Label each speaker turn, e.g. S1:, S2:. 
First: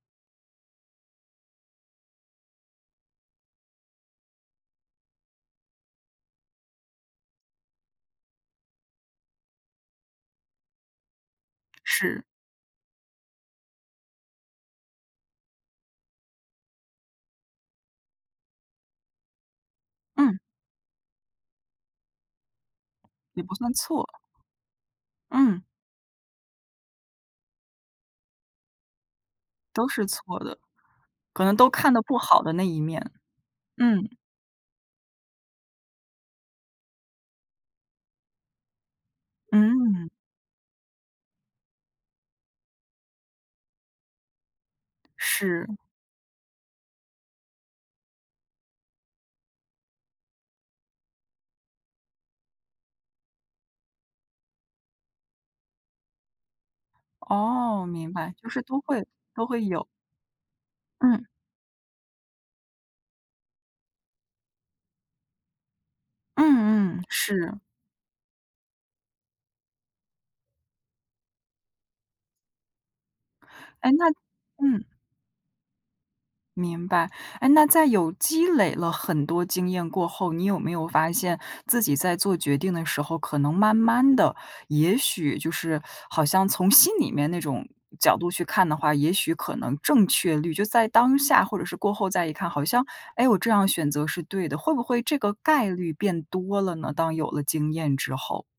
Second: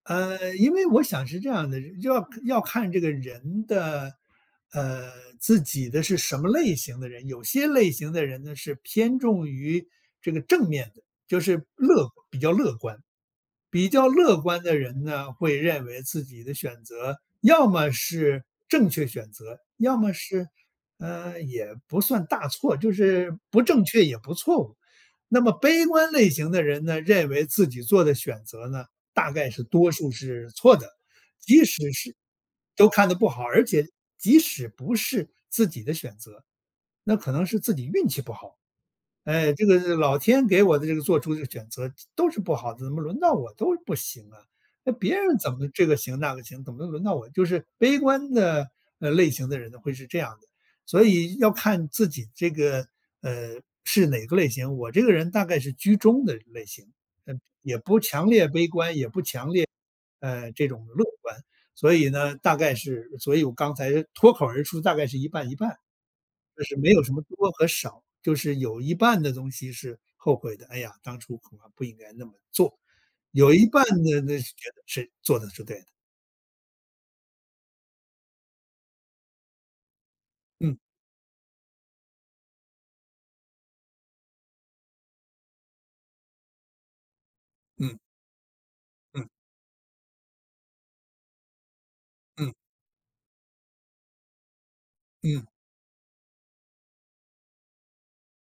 S1: 呃，因为我想是这样的，要要看这个人的呃，自己的是什么类型的人。有些类型的人呢，是偏重于，这个正面的，就是乐
S2: 是。
S1: 比较乐观。比较乐观的人呢，会认为自己的选择要么是正确选择，要么
S2: 嗯。
S1: 是呃，也不算大错，就是
S2: 也不
S1: 不
S2: 算
S1: 正确
S2: 错。
S1: 也不错误。那么
S2: 嗯。
S1: 悲观类型的人呢，认为自己做的选择呢，大概是
S2: 都
S1: 多
S2: 是
S1: 数
S2: 错
S1: 是
S2: 的，
S1: 错的。
S2: 可能
S1: 即
S2: 都
S1: 使
S2: 看的
S1: 是
S2: 不好的那一
S1: 都看
S2: 面，
S1: 得不好，而且
S2: 嗯。
S1: 即使不是自己的选择，那可能是自己运气不好：“唉，这个
S2: 嗯。
S1: 老天给我的这个做出的选择都是不好的，怎么轮到我都不行啊，那别人怎么
S2: 是。
S1: 这个行那个行，怎么轮到我”就是悲观的，呃，类型的人呢，会是这样的。所以要看自己这个，呃，是哪个类型。我这个人大概是居中的类型，那，也
S2: 哦，
S1: 不
S2: 明
S1: 强
S2: 白，
S1: 烈
S2: 就是
S1: 悲
S2: 都
S1: 观，
S2: 会
S1: 也不
S2: 都
S1: 强
S2: 会
S1: 烈
S2: 有。
S1: 呃，这种乐
S2: 嗯。
S1: 观。所以呢，大概是所以我刚才脱口而出，大概是一半一半。就是没
S2: 嗯嗯，
S1: 有什么多
S2: 是。
S1: 和少，就是有一半的东西是后悔的：“哎呀，当初恐怕不应该那么做。”有一半
S2: 诶，那
S1: 的那是觉
S2: 嗯。
S1: 得是做得是对的。
S2: 明白。诶，那在有积累了很多经验过后，你有没
S1: 嗯。
S2: 有发现自己在做决定的时候，可能慢慢地，也许就是好像从心里面那种
S1: 嗯。
S2: 角度去看的话，也
S1: 嗯。
S2: 许可能正确率就在当下或者是过后再一看，
S1: 嗯。
S2: 好像“诶，我这样选择是对的”，会不会这个
S1: 嗯。
S2: 概率变多了呢，当有了经验之后？